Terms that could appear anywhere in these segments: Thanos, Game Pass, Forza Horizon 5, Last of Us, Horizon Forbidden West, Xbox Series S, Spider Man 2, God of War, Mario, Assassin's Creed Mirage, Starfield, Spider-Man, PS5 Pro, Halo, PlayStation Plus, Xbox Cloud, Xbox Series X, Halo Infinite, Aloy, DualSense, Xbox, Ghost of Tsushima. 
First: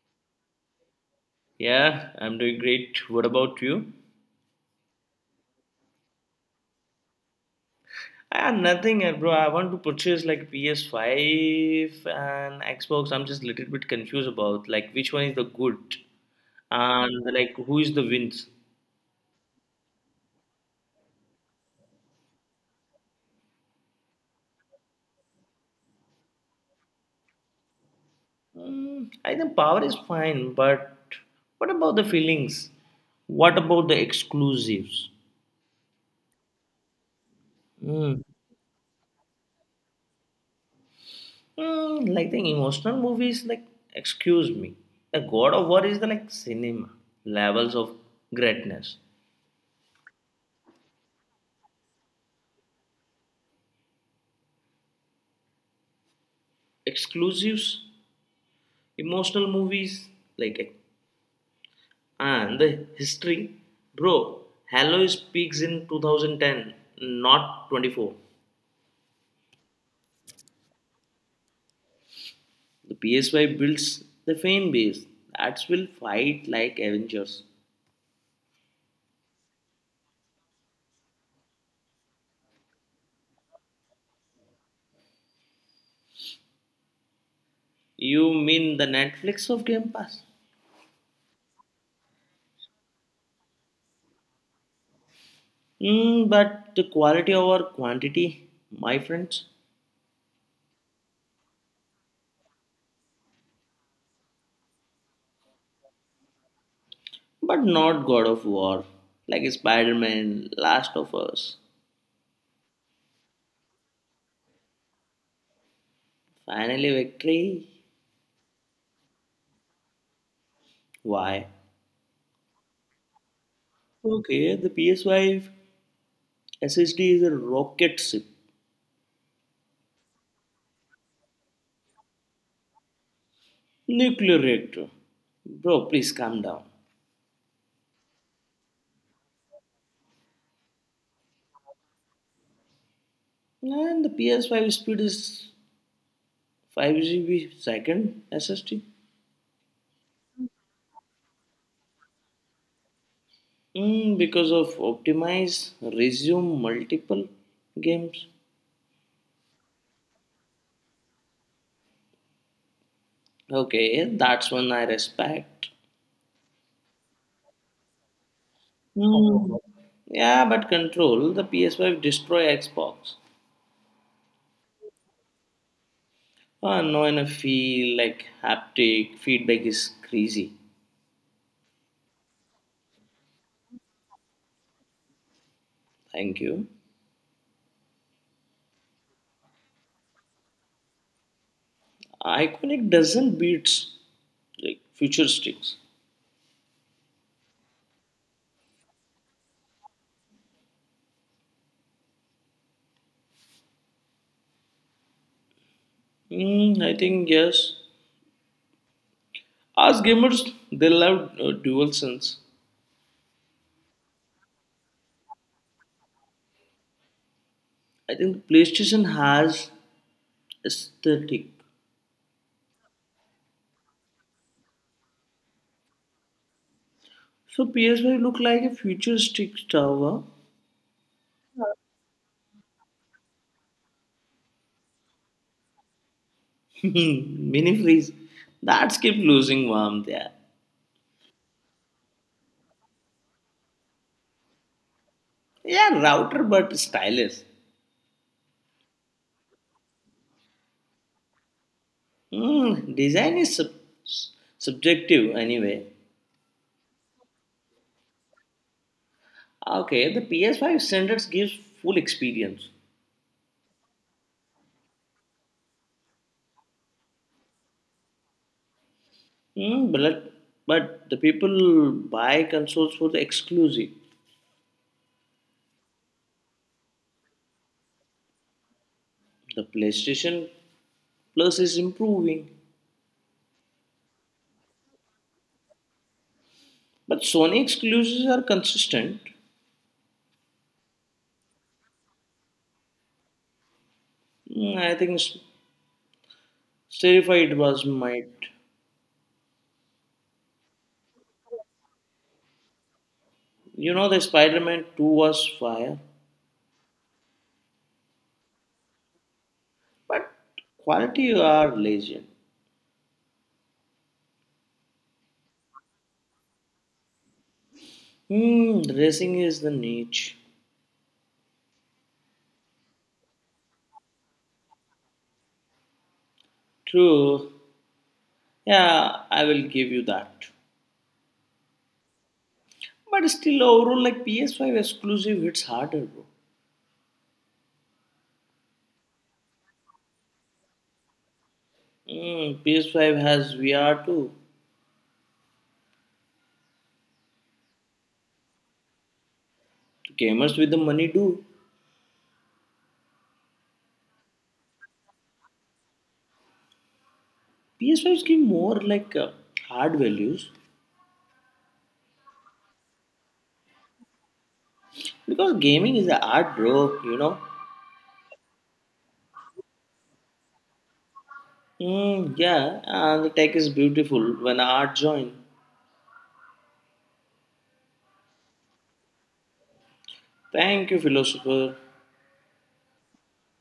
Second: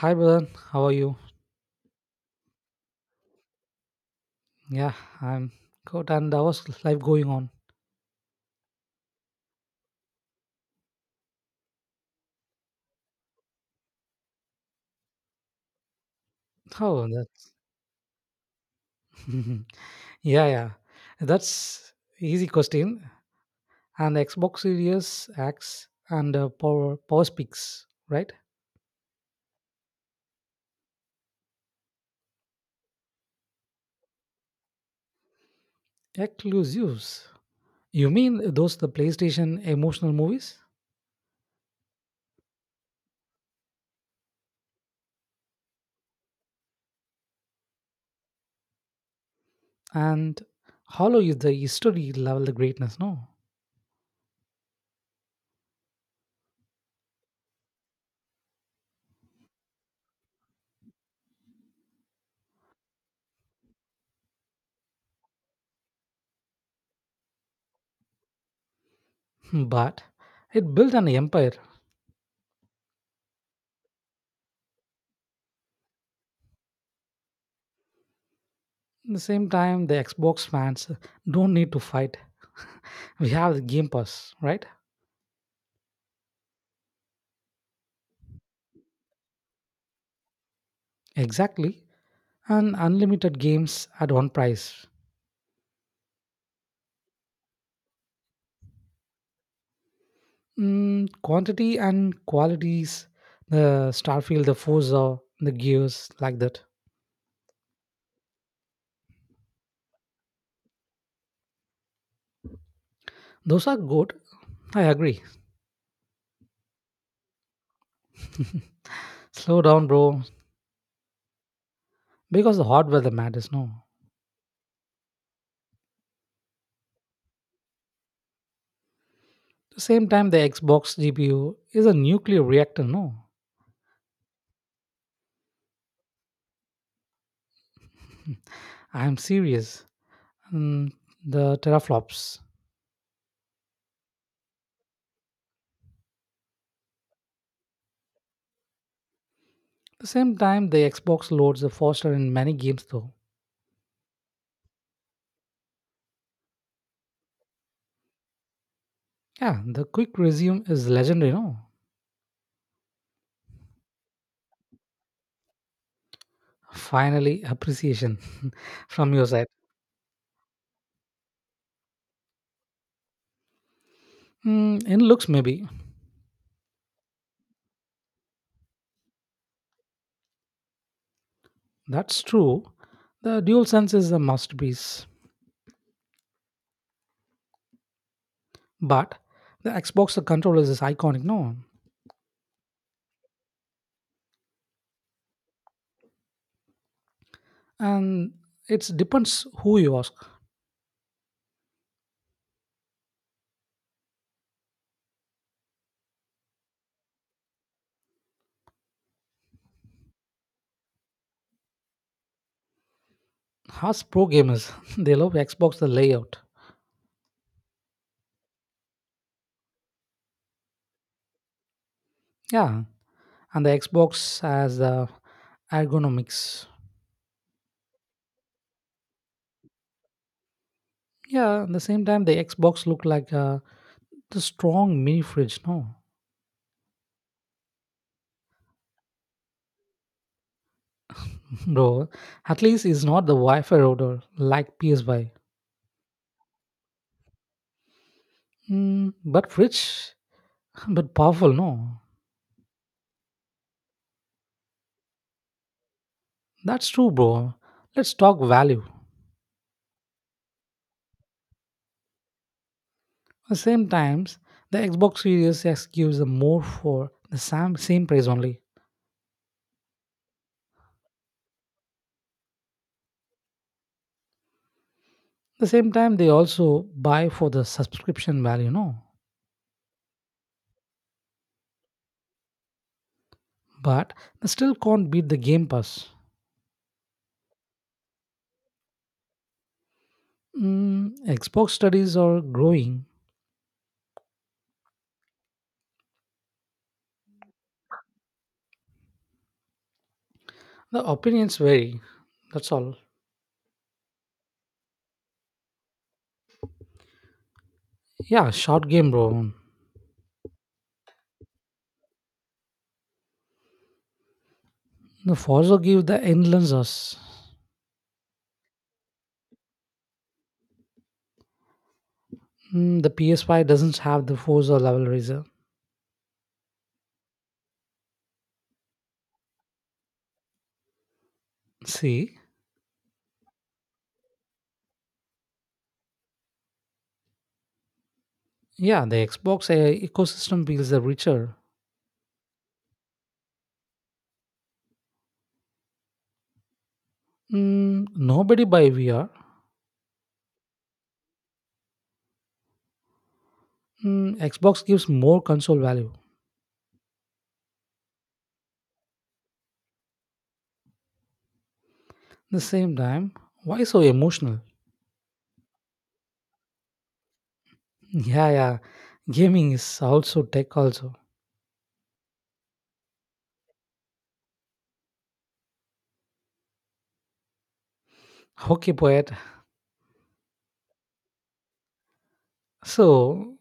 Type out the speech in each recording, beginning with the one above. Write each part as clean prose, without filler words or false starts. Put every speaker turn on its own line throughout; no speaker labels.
Hi, brother. How are you?
Yeah, I'm doing great. What about you?
Yeah, I'm good. And how's life going on?
Ah, nothing, bro. I want to purchase like PS5 and Xbox. I'm just a little bit confused about like which one is the good
Oh, that?
and like who is the wins.
yeah, yeah. That's easy question. And Xbox Series X and Power Speaks, right?
Mm, I think power is fine, but what about the feelings? What about the exclusives?
Exclusives. You
Mm.
mean those the PlayStation emotional movies?
Mm, like the emotional movies, like excuse me, the God of War is the like cinema levels of greatness.
And Hollow is the history level greatness, no?
Exclusives emotional movies like and the history bro, Halois peaks in 2010, not 24.
Hmm, but it built an empire.
The PSY builds the fan base that will fight like Avengers.
At the same time, the Xbox fans don't need to fight. We have the Game Pass, right?
You mean the Netflix of Game Pass?
Exactly, and unlimited games at one price.
Mm, but the quality over quantity, my friends.
Mm, quantity and qualities, the Starfield, the Forza, the Gears, like that.
But not God of War, like Spider Man, Last of Us.
Those are good. I agree.
Finally, victory.
Slow down, bro,
Why?
because the hardware that matters, no.
Okay, the PSY SSD is a rocket ship,
At the same time, the Xbox GPU is a nuclear reactor, no.
nuclear reactor. Bro, please calm down.
I'm serious. Mm, the teraflops. At
And the PS5 speed is 5 GB second SSD.
the same time, the Xbox loads are faster in many games, though.
Mm, because of optimize, resume multiple games.
Yeah, the quick resume is legendary, no.
Okay, that's one I respect.
Finally, appreciation from your side.
Mm. Yeah, but control the PS5 destroy Xbox.
Mm, in looks, maybe.
Ah, no, and I feel like haptic feedback is crazy.
That's true. The DualSense is a masterpiece.
Thank you.
But the Xbox controllers is iconic, no?
Iconic doesn't beat like futuristics.
And it depends who you ask.
Mm, I think yes. As gamers, they love DualSense.
Us pro gamers, they love Xbox the layout.
I think PlayStation has aesthetic.
Yeah. And the Xbox has the ergonomics.
So PS5 look like a futuristic tower.
Yeah, at the same time, the Xbox look like the strong mini fridge, no?
Mini freeze. That's keep losing warmth. Yeah.
Bro, at least it's not the Wi-Fi router like PS5.
Yeah, router but stylish.
Mm, but rich, but powerful, no.
Mm, design is subjective anyway.
That's true, bro. Let's talk value.
Okay, the PS5 standards gives full experience.
At the same times, the Xbox Series X gives them more for the same price only.
Mm, but, but the people buy consoles for the exclusive.
The same time, they also buy for the subscription value, no.
The PlayStation Plus is improving,
But they still can't beat the Game Pass.
but Sony exclusives are consistent.
Mm, Xbox studies are growing.
Mm, I think Terrified was might.
The opinions vary. That's all.
You know, the Spider Man 2 was fire,
Yeah, short game, bro.
but quality are lazy.
The Forza give the endless us.
Hmm, racing is the niche.
Mm, the PS5 doesn't have the Forza level racer.
True. Yeah, I will give you that.
See,
But still, overall, like PS5 exclusive hits harder, bro.
yeah, the Xbox ecosystem feels the richer.
Mm, PS5 has VR too.
Mm, nobody buy VR.
Gamers with the money do.
Mm, Xbox gives more console value.
PS5s give more like hard values
The same time, why so emotional?
because gaming is an art, bro. You know.
Yeah, yeah, gaming is also tech also.
Mm, yeah, and the tech is beautiful when art join.
Okay, poet.
Thank you, philosopher.
So,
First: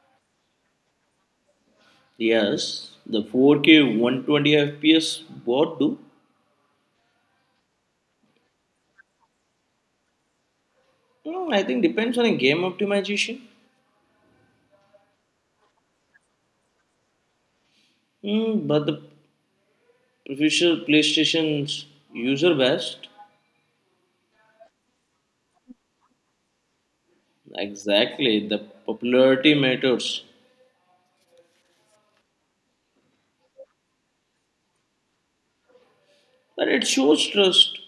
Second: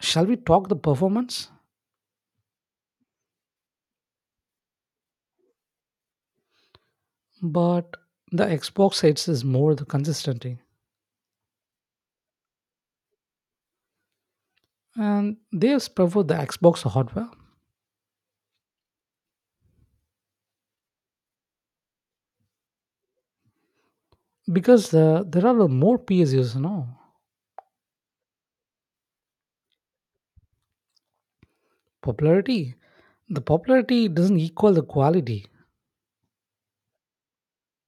shall we talk the performance?
Yes, the 4K 120 FPS what do?
But the Xbox sets is more the consistency,
Mm, I think depends on a game optimization.
and they has prefer the Xbox hardware
Mm, but the official PlayStation's user best.
because there are more PS PSUs now.
Exactly, the popularity matters,
Popularity. The popularity doesn't equal the quality
but it shows trust.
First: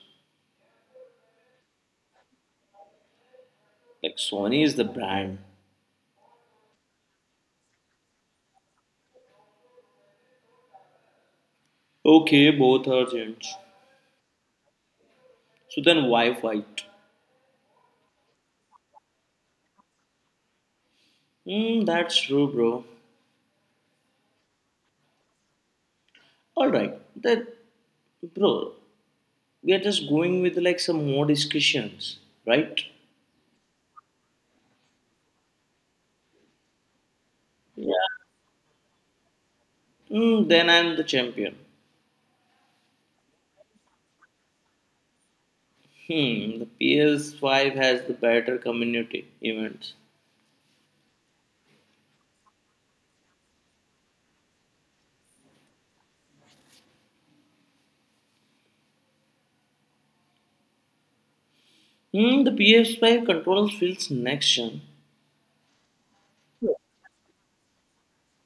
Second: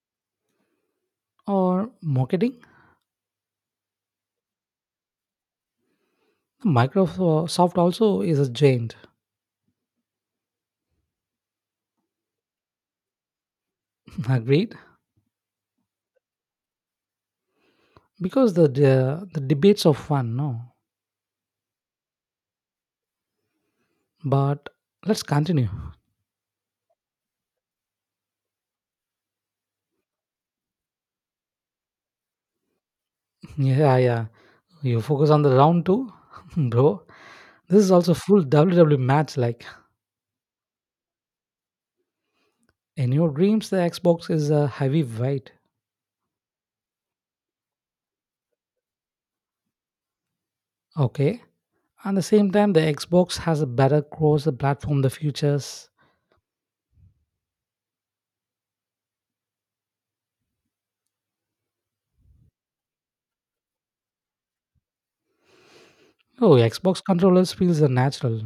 or marketing.
Like Sony is the brand.
Microsoft also is a giant.
Okay, both are gents.
Agreed?
So then why fight?
Because the debates are fun, no?
Hmm, that's true, bro.
But let's continue.
Alright, that bro, we are just going with like some more discussions, right?
Yeah, yeah. You focus on the round two, bro. This is
Yeah.
also full WWE match. Like
Hmm, then I'm the champion.
in your dreams, the Xbox is a heavyweight.
Hmm, the PS5 has the better community events.
Okay. At the same time, the Xbox has a better cross the platform, the futures.
Hmm, the PS5 controls feels next gen.
Oh, Xbox controllers feels the natural.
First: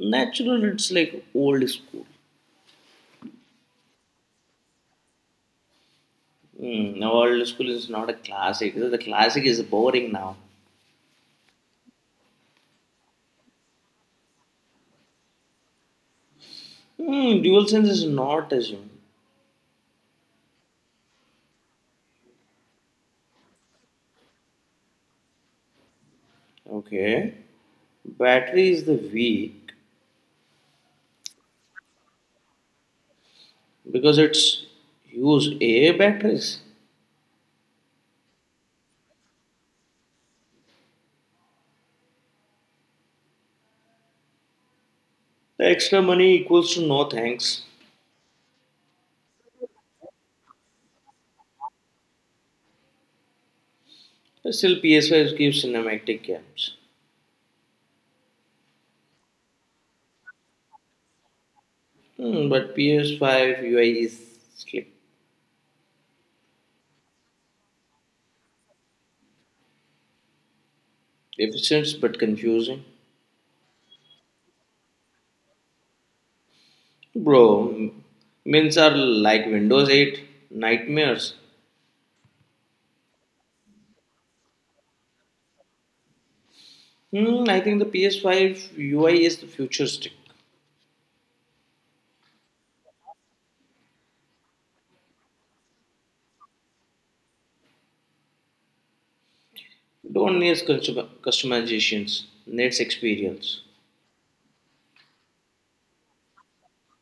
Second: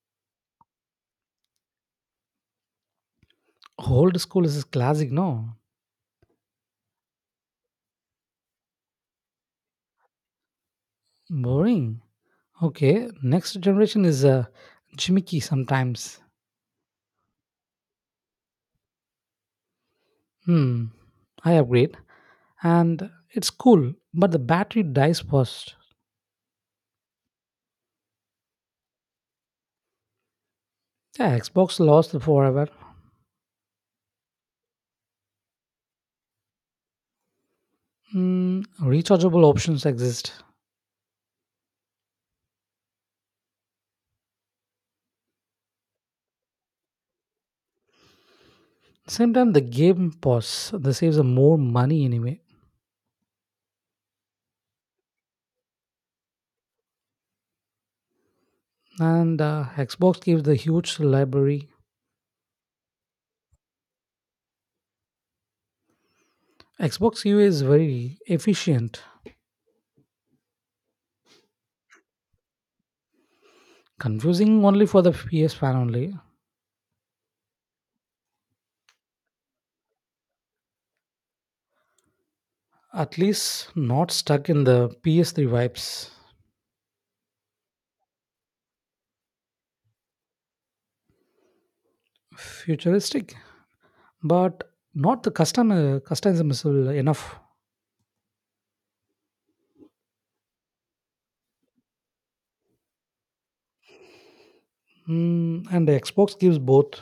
Natural, it's like old school.
Old school is classic, no?
Hmm, now old school is not a classic. The classic is boring now.
Boring. Okay, next generation is gimmicky sometimes.
Hmm, dual sense is not assumed.
Hmm, I upgrade, and it's cool, but the battery dies fast.
Okay. Battery is the weak
Yeah, Xbox lost forever.
because it's use AA batteries.
Hmm, rechargeable options exist.
The extra money equals to no thanks.
Same time, the game pause. This saves more money anyway,
Still, PS5 gives cinematic games.
and Xbox gives the huge library.
Hmm, but PS5 UI is slick.
Xbox UI is very efficient.
Efficient but confusing.
Confusing only for the PS fan only.
Bro, mins are like Windows 8 nightmares.
At least not stuck in the PS3 vibes.
Hmm, I think the PS5 UI is the future.
Futuristic, but not the custom custom is enough.
Don't need customizations, needs experience.
Mm, and the Xbox gives both,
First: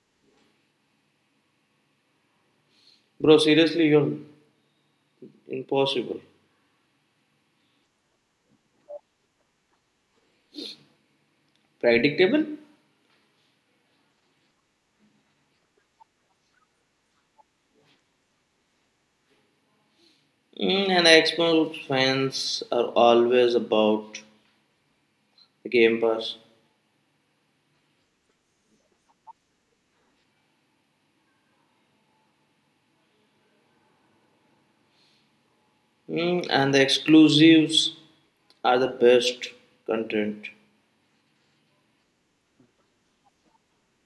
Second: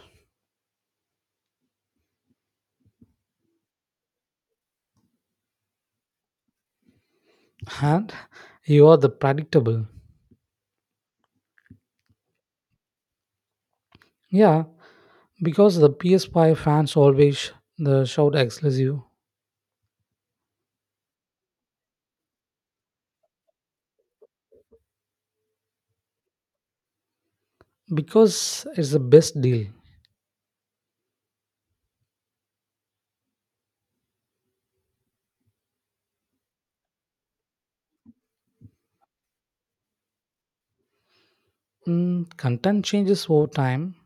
Bro, seriously, you're impossible.
and you are the predictable.
Predictable?
Yeah, because the PS5 fans always the shout exclusive
Mm, and Xbox fans are always about the Game Pass.
because it's the best deal.
Mm, and the exclusives are the best content.
Mm, content changes over time.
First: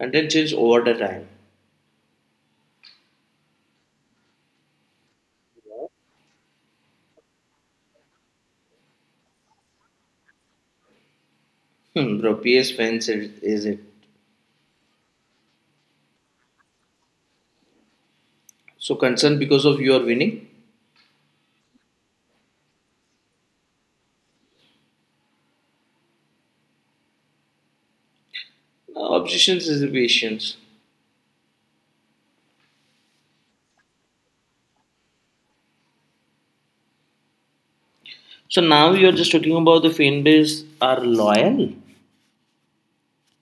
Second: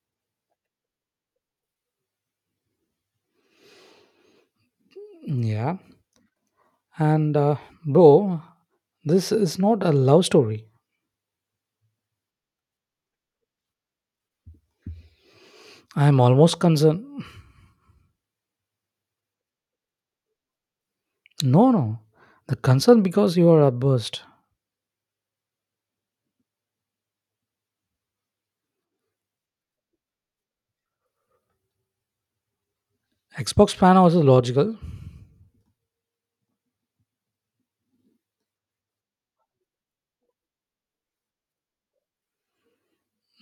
Content change over the time.
Yeah, and bro, this is not a love story.
Hmm, bro, PS fans is it.
I am almost concerned.
So concerned because of your winning?
No, no, the concern because you are a burst.
No, obsessions is patience.
Xbox fan also logical.
So now you're just talking about the fan base are loyal.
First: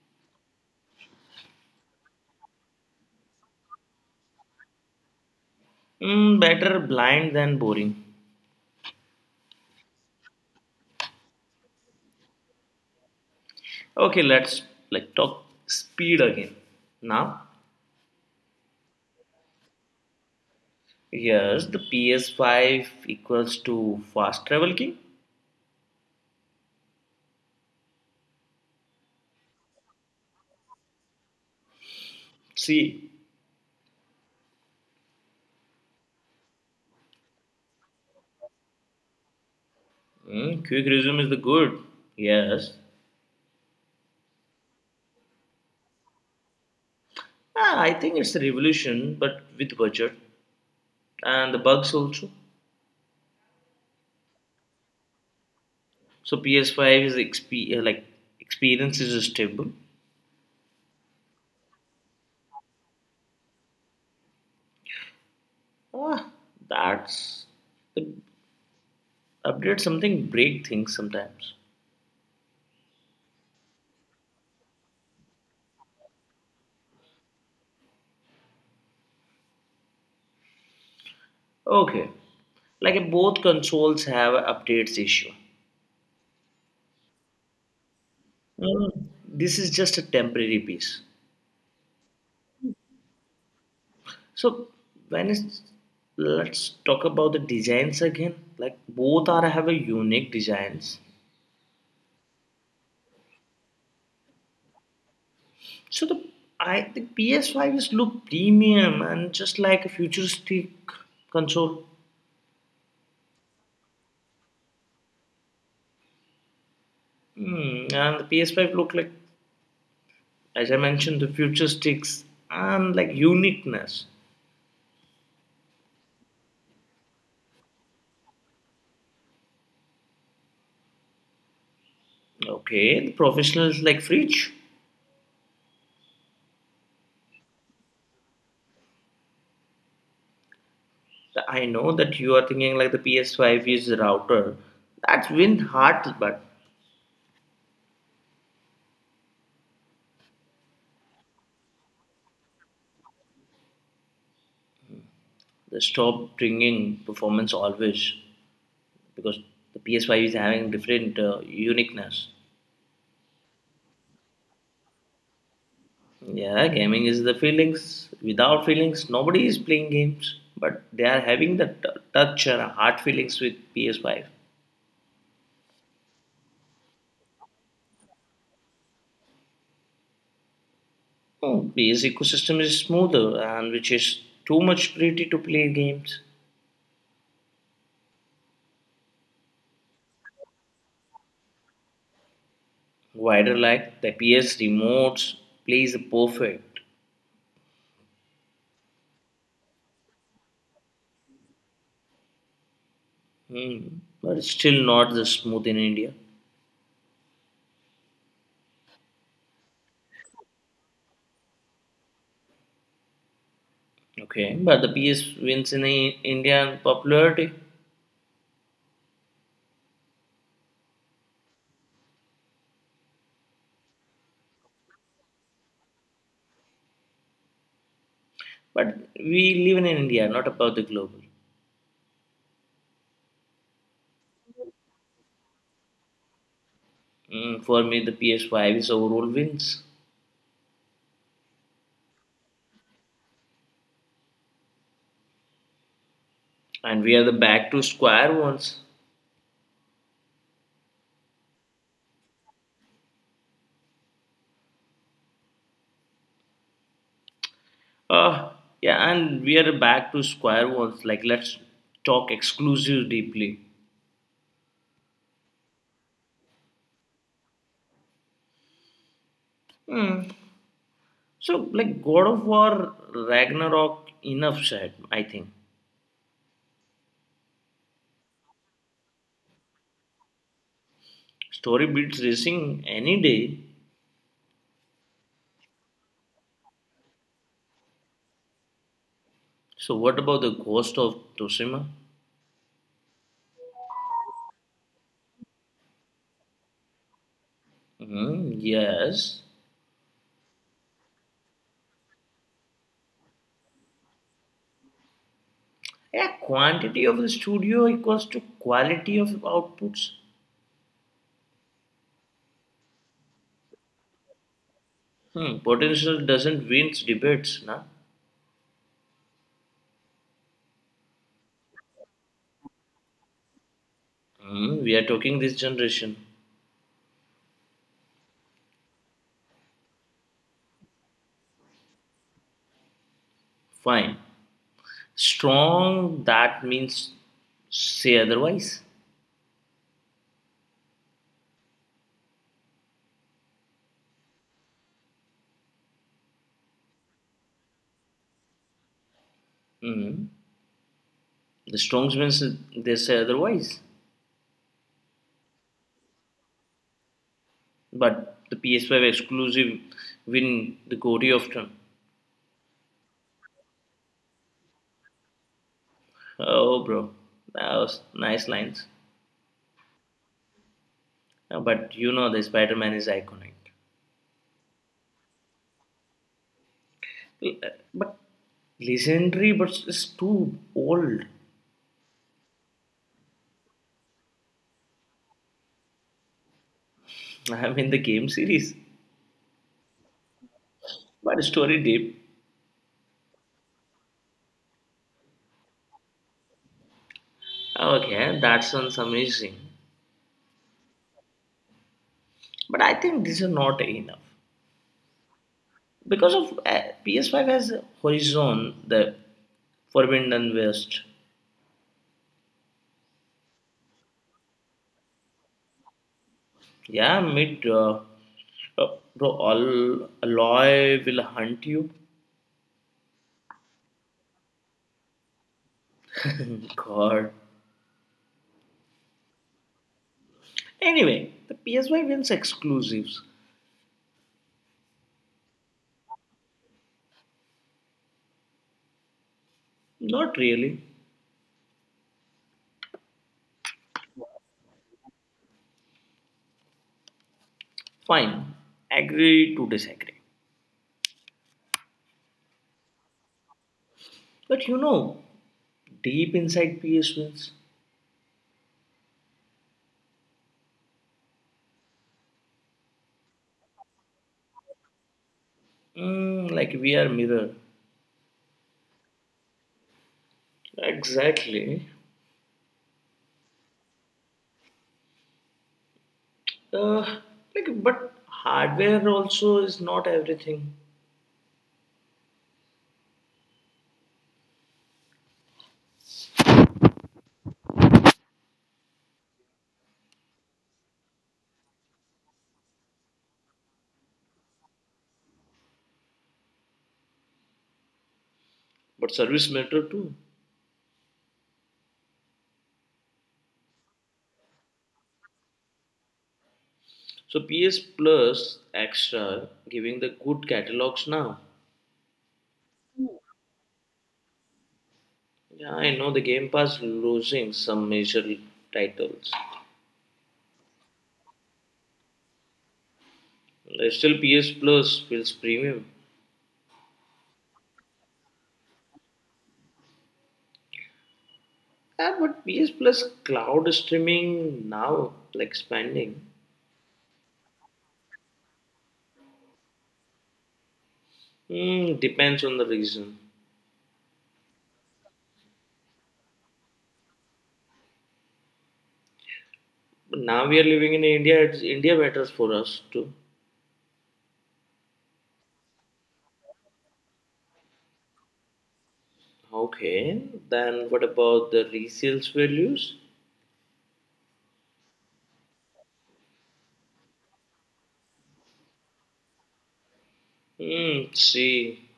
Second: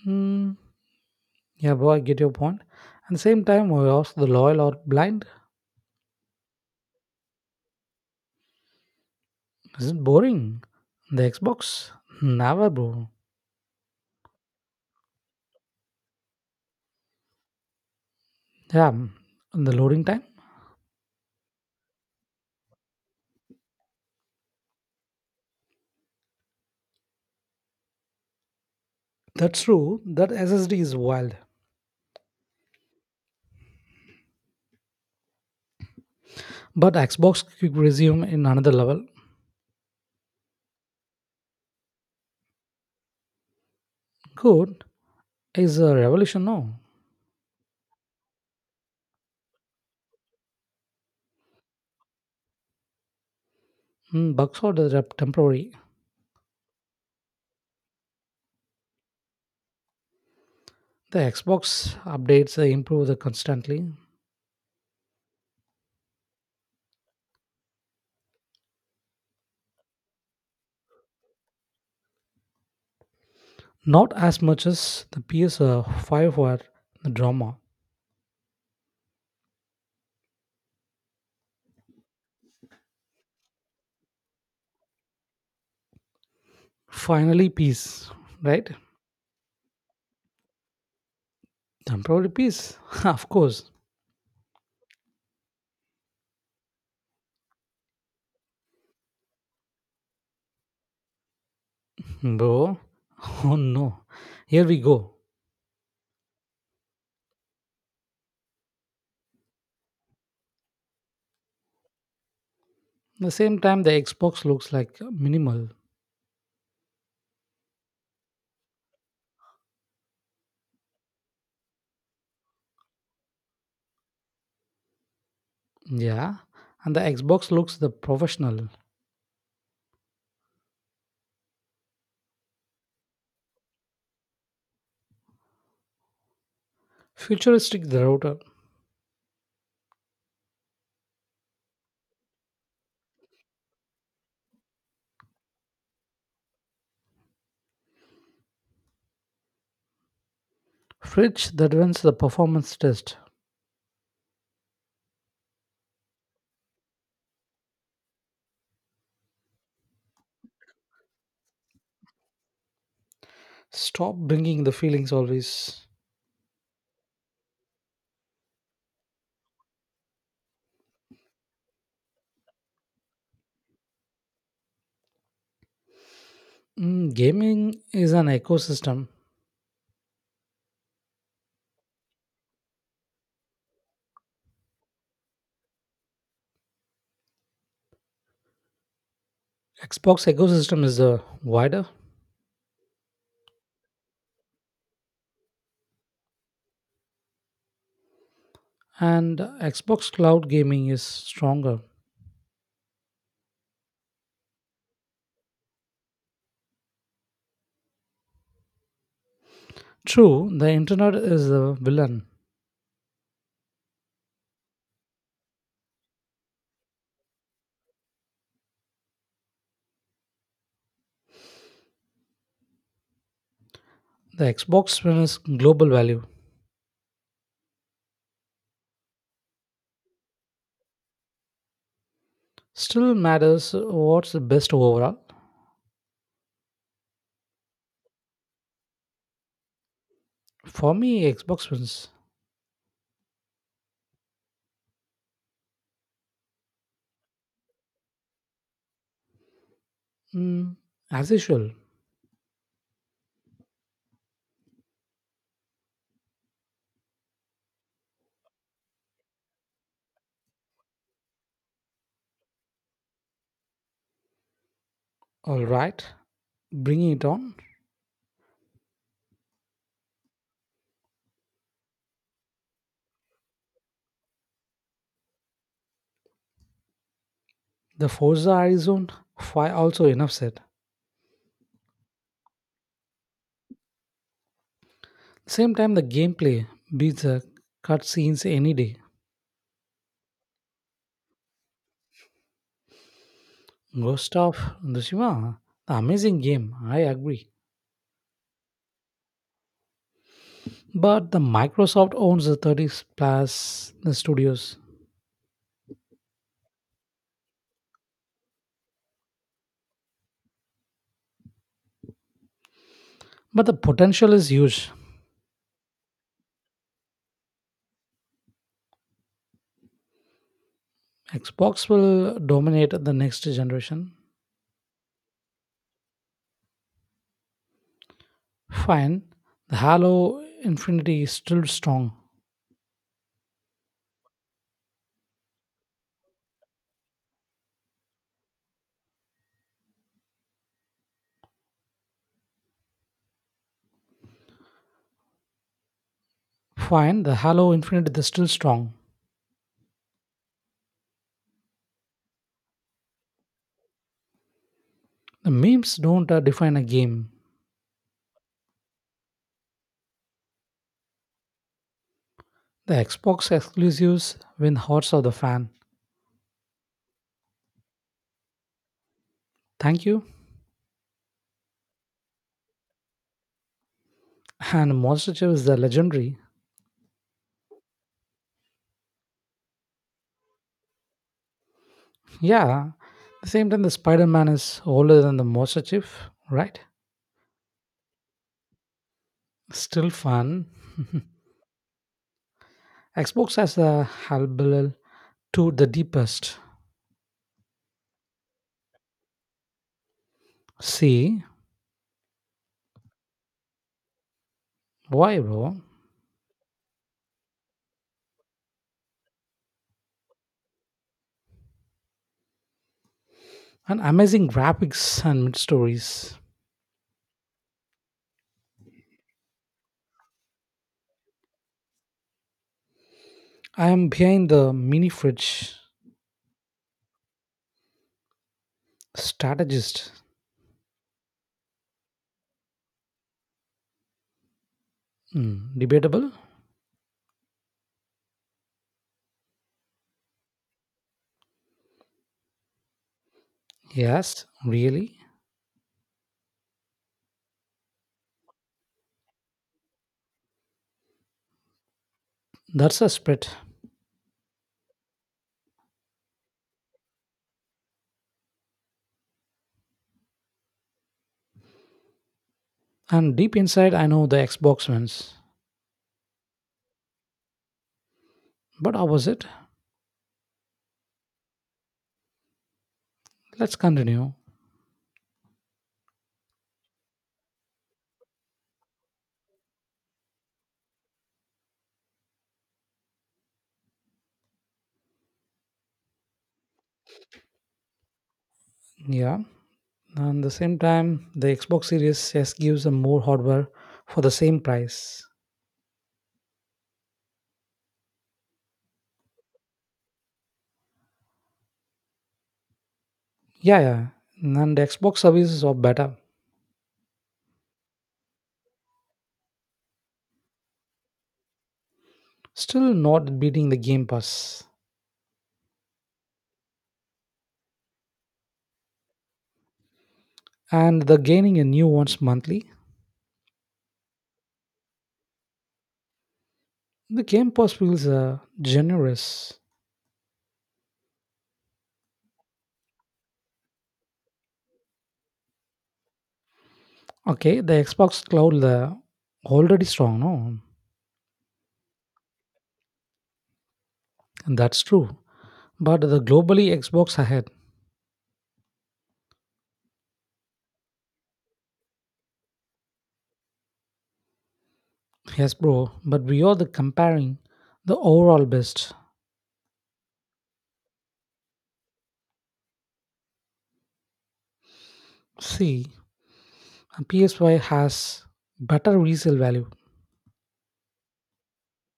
Mm, yeah, bro, I get your point. At the same time, we ask the loyal or blind.
Mm, better blind than boring.
Is it boring? The Xbox? Never, bro.
Okay, let's like talk speed again. Now,
Yeah, mm, the loading time?
here's the PS5 equals to fast travel key.
That's true. That SSD is wild.
See,
But Xbox quick resume in another level.
quick resume is the good. Yes,
Good is a revolution, no?
I think it's a revolution, but with budget and the bugs also.
Mm, bugs are the temporary.
So PS5 is like experience is stable.
The Xbox updates they improve the constantly.
Ah, that's the update something break things sometimes.
Not as much as the PS5 for the drama.
Okay. Like both consoles have a updates issue.
Finally, peace, right?
Mm, this is just a temporary piece.
Tempo peace. Of course,
So when it's, let's talk about the designs again. Like both are have a unique designs.
bro. Oh no. Here we go.
So the I think PS5 is look premium and just like a futuristic console.
The same time the Xbox looks like minimal.
Mm, and the PS5 look like as I mentioned the futuristics and like uniqueness.
Yeah. And the Xbox looks the professional.
Okay, the professionals like fridge.
Futuristic the router.
I know that you are thinking like the PS5 is a router. That's win hard, but
Fridge that runs the performance test.
they stop bringing performance always because the PS5 is having different uniqueness.
Stop bringing the feelings always.
Yeah, gaming is the feelings. Without feelings, nobody is playing games, but they are having the touch and heart feelings with PS5.
Mm, gaming is an ecosystem.
Oh, PS ecosystem is smoother and which is too much pretty to play games.
Xbox ecosystem is the wider
Wider like the PS remotes plays perfect.
and Xbox cloud gaming is stronger.
Hmm. But it's still not the smooth in India.
True, the internet is the villain.
Okay, but the PS wins in India in popularity.
The Xbox One's global value
But we live in India, not about the global.
still matters what's the best overall.
Mm, for me, the PS5 is overall wins,
For me, Xbox wins.
and we are the back to square ones.
Mm, as usual.
Uh, yeah, and we are the back to square ones. Like let's talk exclusive deeply.
All right, bringing it on.
Hmm. So like God of War Ragnarok enough said, I think.
The Forza Horizon 5 also enough said.
Story beats racing any day.
Same time, the gameplay beats the cutscenes any day.
So, what about the ghost of Toshima?
Ghost of Tsushima, the amazing game, I agree.
Hmm, yes.
But the Microsoft owns the 30 plus the studios.
Yeah, quantity of the studio equals to quality of outputs.
But the potential is huge.
Hmm, potential doesn't win debates, na?
Xbox will dominate the next generation.
Hmm, we are talking this generation.
Fine, the Halo Infinity is still strong.
Fine. Strong, that means say otherwise.
Fine, the Halo Infinite is still strong.
Hmm. The strongs means they say otherwise.
The memes don't define a game.
But the PS5 exclusive win the Gori of Turn.
The Xbox exclusives win hearts of the fan.
Oh, bro. That was nice lines.
Thank you.
But you know, the Spider Man is iconic.
And Monster Chief is the legendary.
But legendary, but it's too old.
Yeah, the same time the Spider-Man is older than the Monster Chief, right?
I mean, the game series,
Still fun.
but story deep.
Xbox has a Halbel to the deepest.
Okay, that sounds amazing.
See,
But I think these are not enough
why bro?
because of PS5 has Horizon, the Forbidden West.
And amazing graphics and mid stories.
Yeah, meet uh, bro. All Aloy will hunt you.
I am behind the mini fridge
God.
strategist.
Anyway, the PS5 wins exclusives.
Hmm, debatable?
Not really.
Yes, really?
Fine, agree to disagree.
That's a spread.
But you know, deep inside PS wins,
And deep inside, I know the Xbox wins.
like we are mirror.
But how was it?
Exactly.
Let's continue.
Uh, like, but hardware also is not everything,
Yeah. And the same time, the Xbox Series S gives a more hardware for the same price.
but service matter too.
Yeah, yeah. And the Xbox services are better.
So PS Plus Extra giving the good catalogs now.
Still not beating the Game Pass.
Yeah, I know the Game Pass losing some major titles.
And they're gaining a new ones monthly.
Still, PS Plus feels premium.
The Game Pass feels generous.
Yeah, but PS Plus cloud streaming now, like expanding,
Okay, the Xbox Cloud already strong, no?
depends on the region.
And that's true. But the globally Xbox ahead.
But now we are living in India, India matters for us too.
Yes, bro. But we are the comparing the overall best.
Okay, then what about the resales values?
See, a PSY has better resale value,
Hmm, see,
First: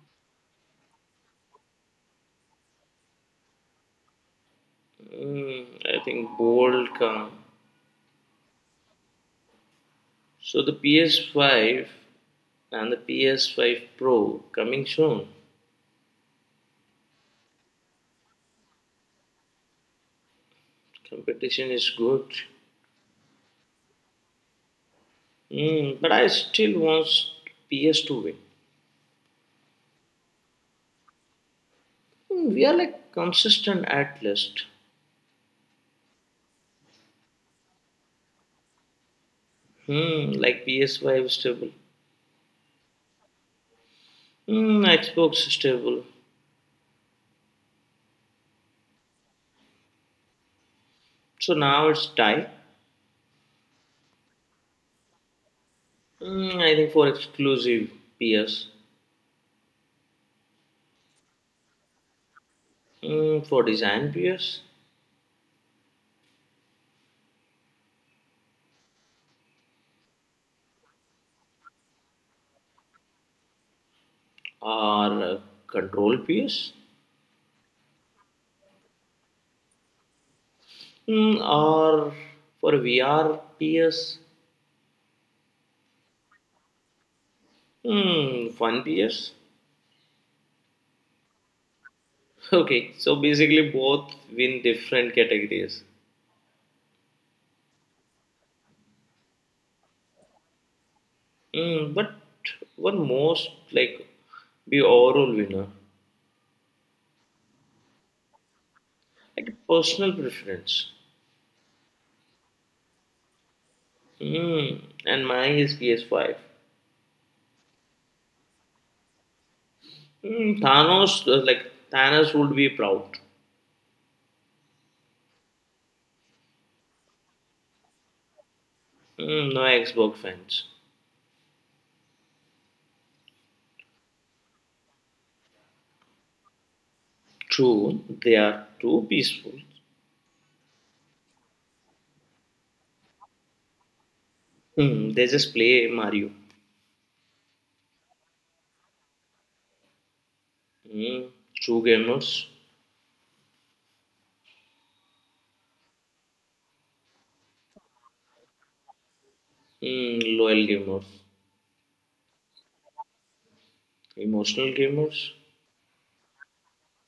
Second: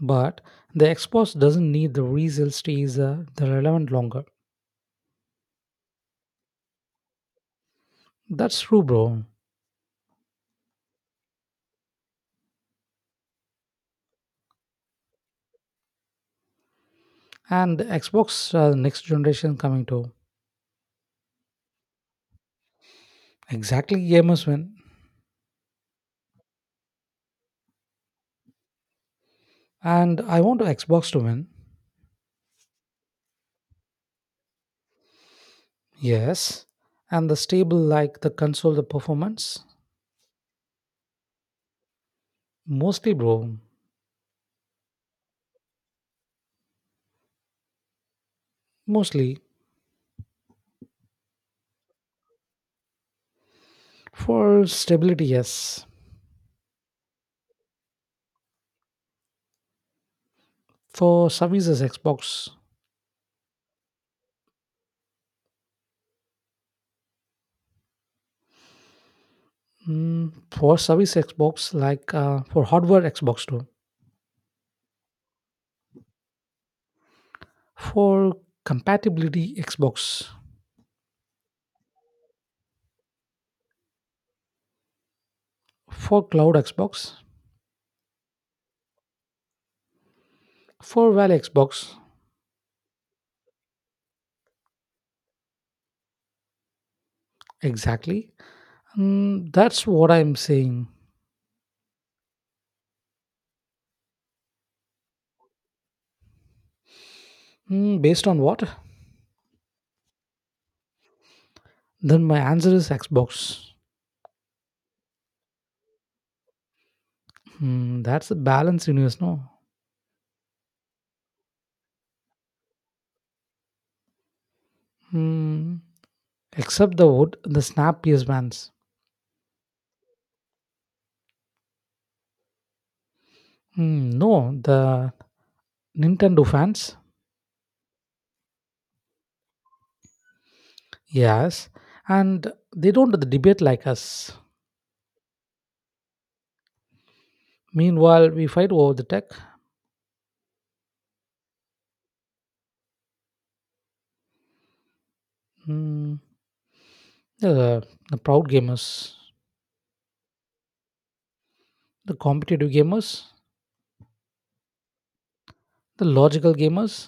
but the Xbox doesn't need the resale stays the relevant longer.
mm, I think bold come.
That's true, bro.
So the PS5 and the PS5 Pro coming soon.
And the Xbox next generation coming to
Competition is good.
exactly gamers win.
Mm, but I still want PS to win.
And I want Xbox to win.
Hmm, we are like consistent at least.
Yes, and the stable like the console, the performance?
Hmm, like PS5 stable.
Mostly, bro.
Hmm, Xbox stable.
Mostly.
So now it's tie.
For stability, yes.
Hmm, I think for exclusive PS.
For services, Xbox.
Hmm, for design PS
Mm, for service, Xbox, like for hardware, Xbox too.
or control PS.
For compatibility, Xbox.
Hmm, or for VR PS.
For cloud, Xbox.
Hmm, fun PS.
For well, Xbox.
Okay, so basically both win different categories.
Exactly. Mm, that's what I'm saying.
Hmm, but one most like be overall winner.
Mm, based on what?
Like a personal preference.
Then my answer is Xbox.
Mm. And mine is PS5.
Mm, that's the balance universe, no?
Mm, Thanos, like Thanos would be proud.
Hmm. Except the wood, the Snap PS fans.
Mm, no Xbox fans.
Hmm, no, the Nintendo fans.
True, they are too peaceful.
Yes, and they don't debate like us.
Mm, they just play Mario.
Meanwhile, we fight over the tech.
Mm, true gamers.
Hmm, the, the proud gamers,
Mm, loyal gamers.
the competitive gamers,
Emotional gamers.
the logical gamers.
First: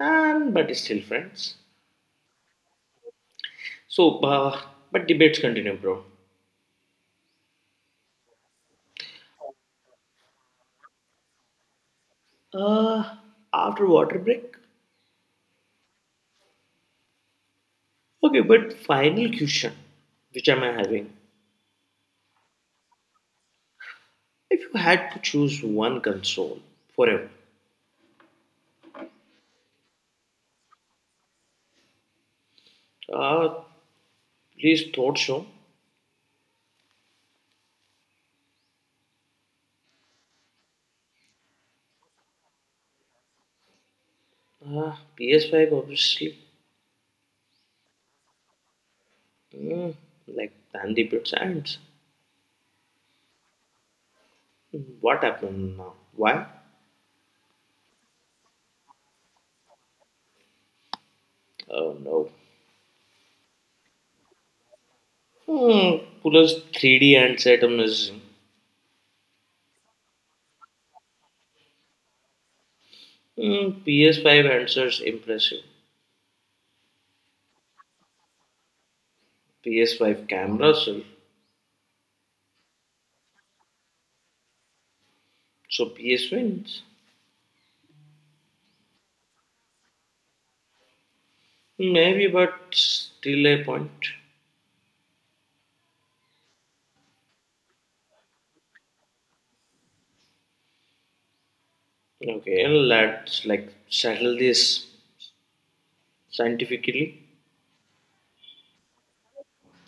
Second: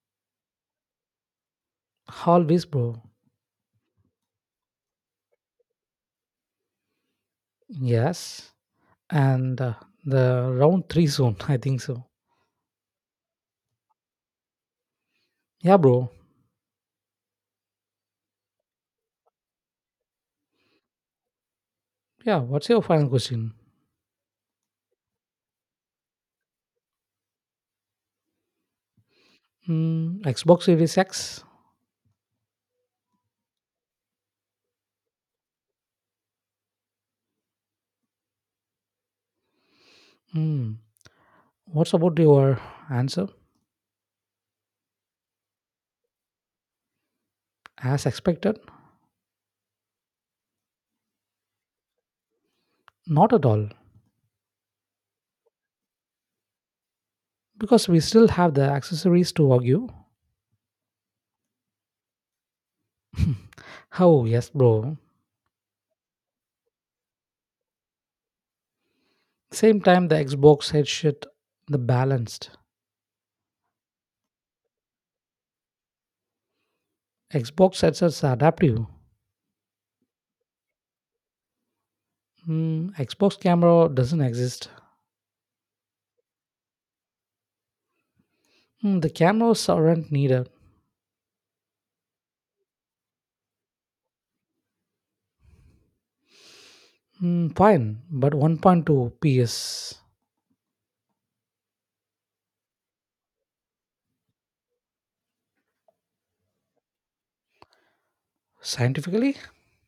And but still friends.
Always, bro.
So, but debates continue, bro.
Yes, and the round three soon. I think so.
Uh, after water break.
Yeah, bro.
Okay, but final question, which am I having?
Yeah. What's your final question?
If you had to choose one console forever,
Hmm, Xbox Series X.
uh, please thought show.
Hmm. What's about your answer?
Uh, PS5, obviously.
As expected,
Mm, like Dandy Bits and
not at all,
what happened now? Why?
because we still have the accessories to argue.
Oh no.
Oh, yes, bro.
Hmm, Puller's 3D handset amazing.
Same time, the Xbox had the balanced.
Mm, PS5 answers impressive.
Xbox headsets are adaptive.
PS5 camera so,
Mm, Xbox camera doesn't exist.
PS wins.
Mm, the cameras aren't needed.
Maybe, but still a point.
Mm, fine, but 1.2 PS
Okay, let's like settle this scientifically.
scientifically?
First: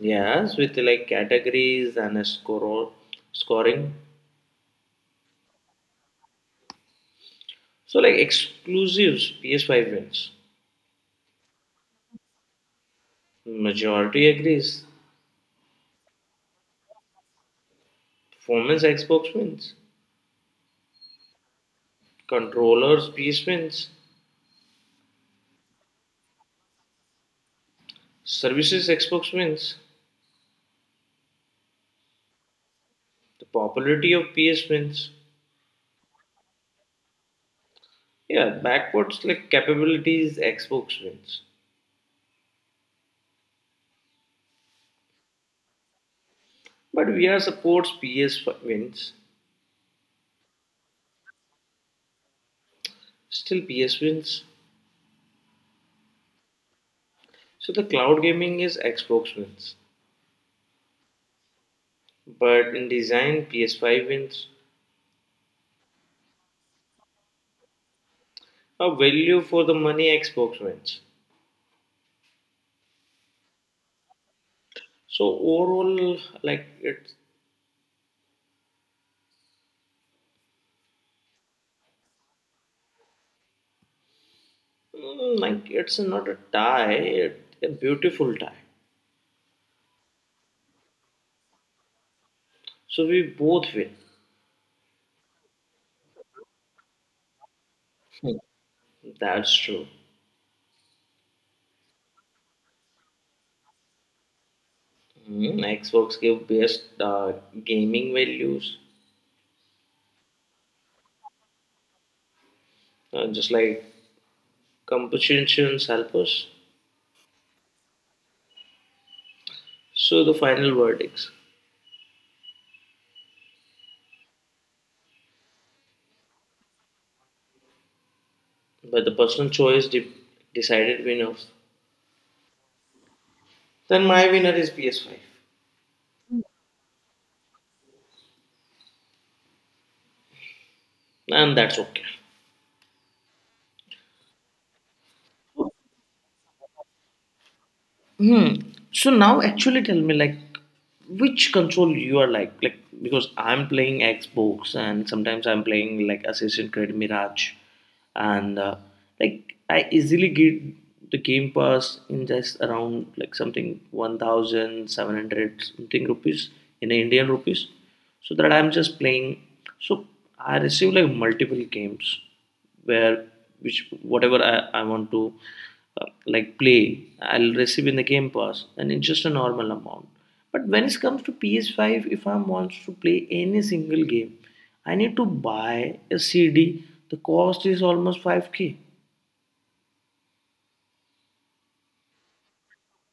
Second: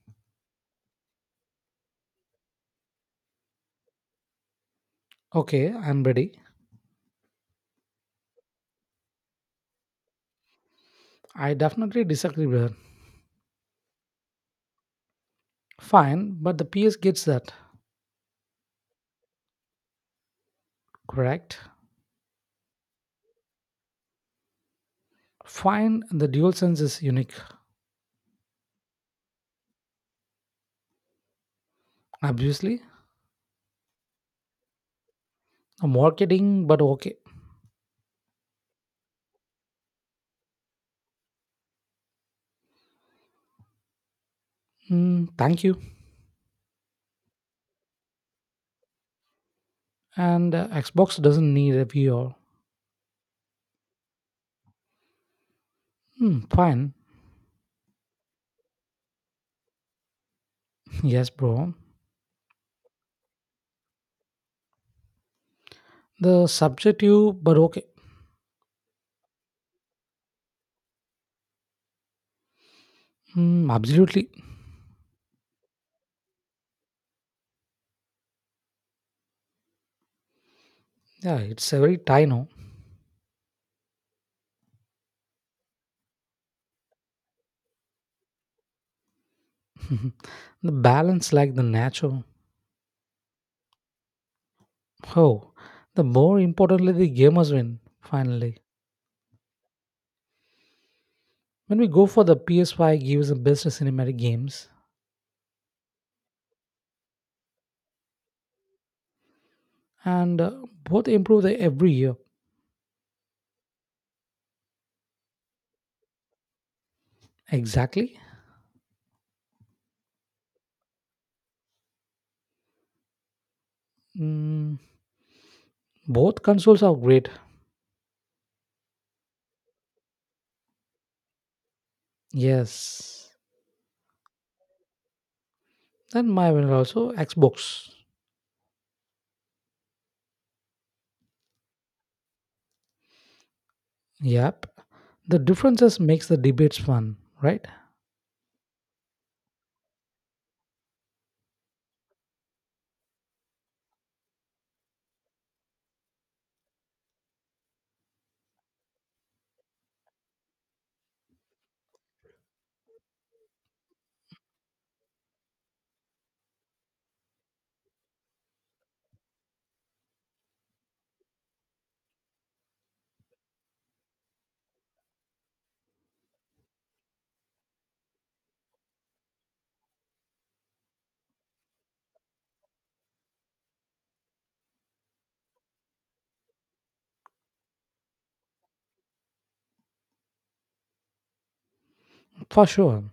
Yes, with like categories and a score scoring.
Okay, I'm ready.
So like exclusives, PS5 wins.
I definitely disagree with her.
Majority agrees.
Fine, but the PS gets that,
Performance Xbox wins.
correct?
Controllers PS wins.
Fine, the DualSense is unique,
Services Xbox wins.
obviously.
The popularity of PS wins.
Marketing, but okay.
Yeah, backwards like capabilities Xbox wins.
Mm, thank you.
But VR supports PS wins.
And Xbox doesn't need a VR.
Still PS wins.
Mm, fine.
So the cloud gaming is Xbox wins.
Yes, bro.
But in design PS5 wins.
The subjective, but okay.
A value for the money Xbox wins.
Mm, absolutely.
So overall, like it's
Yeah, it's a very tino.
like it's not a tie, it, a beautiful tie.
The balance like the natural.
So we both win.
Oh, the more importantly, the gamers win,
Hmm.
finally.
That's true.
When we go for the PS5 gives the best cinematic games,
Mm, Xbox give best gaming values,
and both improve the every year.
just like competitions help us.
Exactly.
So the final verdicts,
Mm, both consoles are great.
but the personal choice decided winners.
Yes.
Then my winner is PS5,
Then my winner also Xbox.
and that's okay.
Yep. The differences makes the debates fun, right?
Hmm. So now actually tell me like which console you are like because I'm playing Xbox, and sometimes I'm playing like Assassin's Creed Mirage, and like I easily get the Game Pass in just around like something 1700 something rupees in Indian rupees, so that I'm just playing, so I receive like multiple games, where which whatever I want to like play, I'll receive in the Game Pass, and it's just a normal amount. But when it comes to PS5, if I want to play any single game, I need to buy a CD. The cost is almost 5K.
For sure.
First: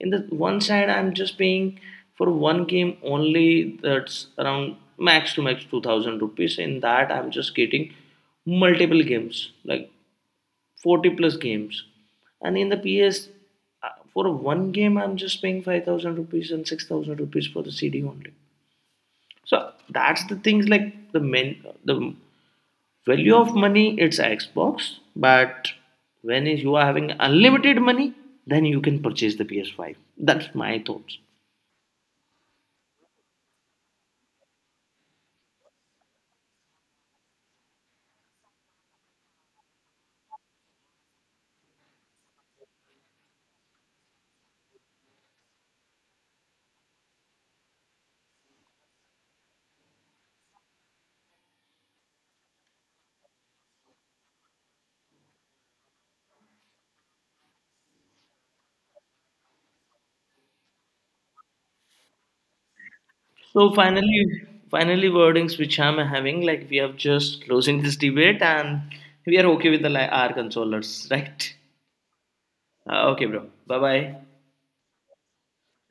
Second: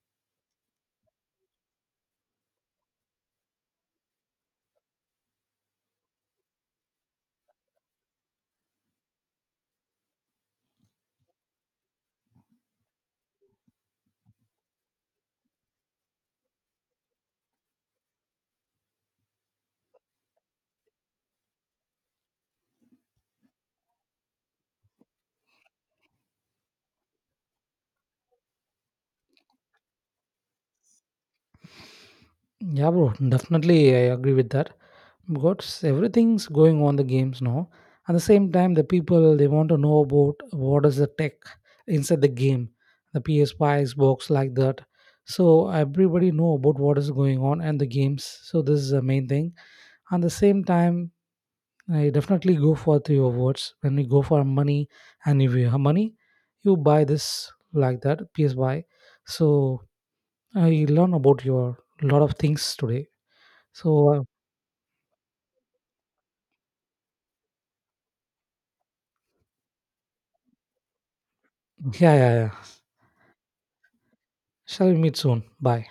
In the one side, I'm just paying for one game only. That's around max to max 2,000 rupees. In that, I'm just getting multiple games like 40 plus games, and in the ps, for one game I'm just paying 5,000 rupees and 6,000 rupees for the cd only, so that's the things, like the men, the value of money it's xbox, but when you are having unlimited money, then you can purchase the PS5, that's my thoughts.
Yeah, bro. Definitely, I agree with that. Because everything's going on the games now. At the same time, the people they want to know about what is the tech inside the game, the PS5, Xbox, like that. So everybody know about what is going on and the games. So this is the main thing. At the same time, I definitely go for three of words. When we go for money, and if you have money, you buy this like that PSY. So I learn about your lot of things today.
So
So
finally, wordings which I'm having, like we are just closing this debate, and we are okay with the our consolers, right?
yeah, yeah, yeah.
Okay, bro. Bye bye.
Shall we meet soon? Bye.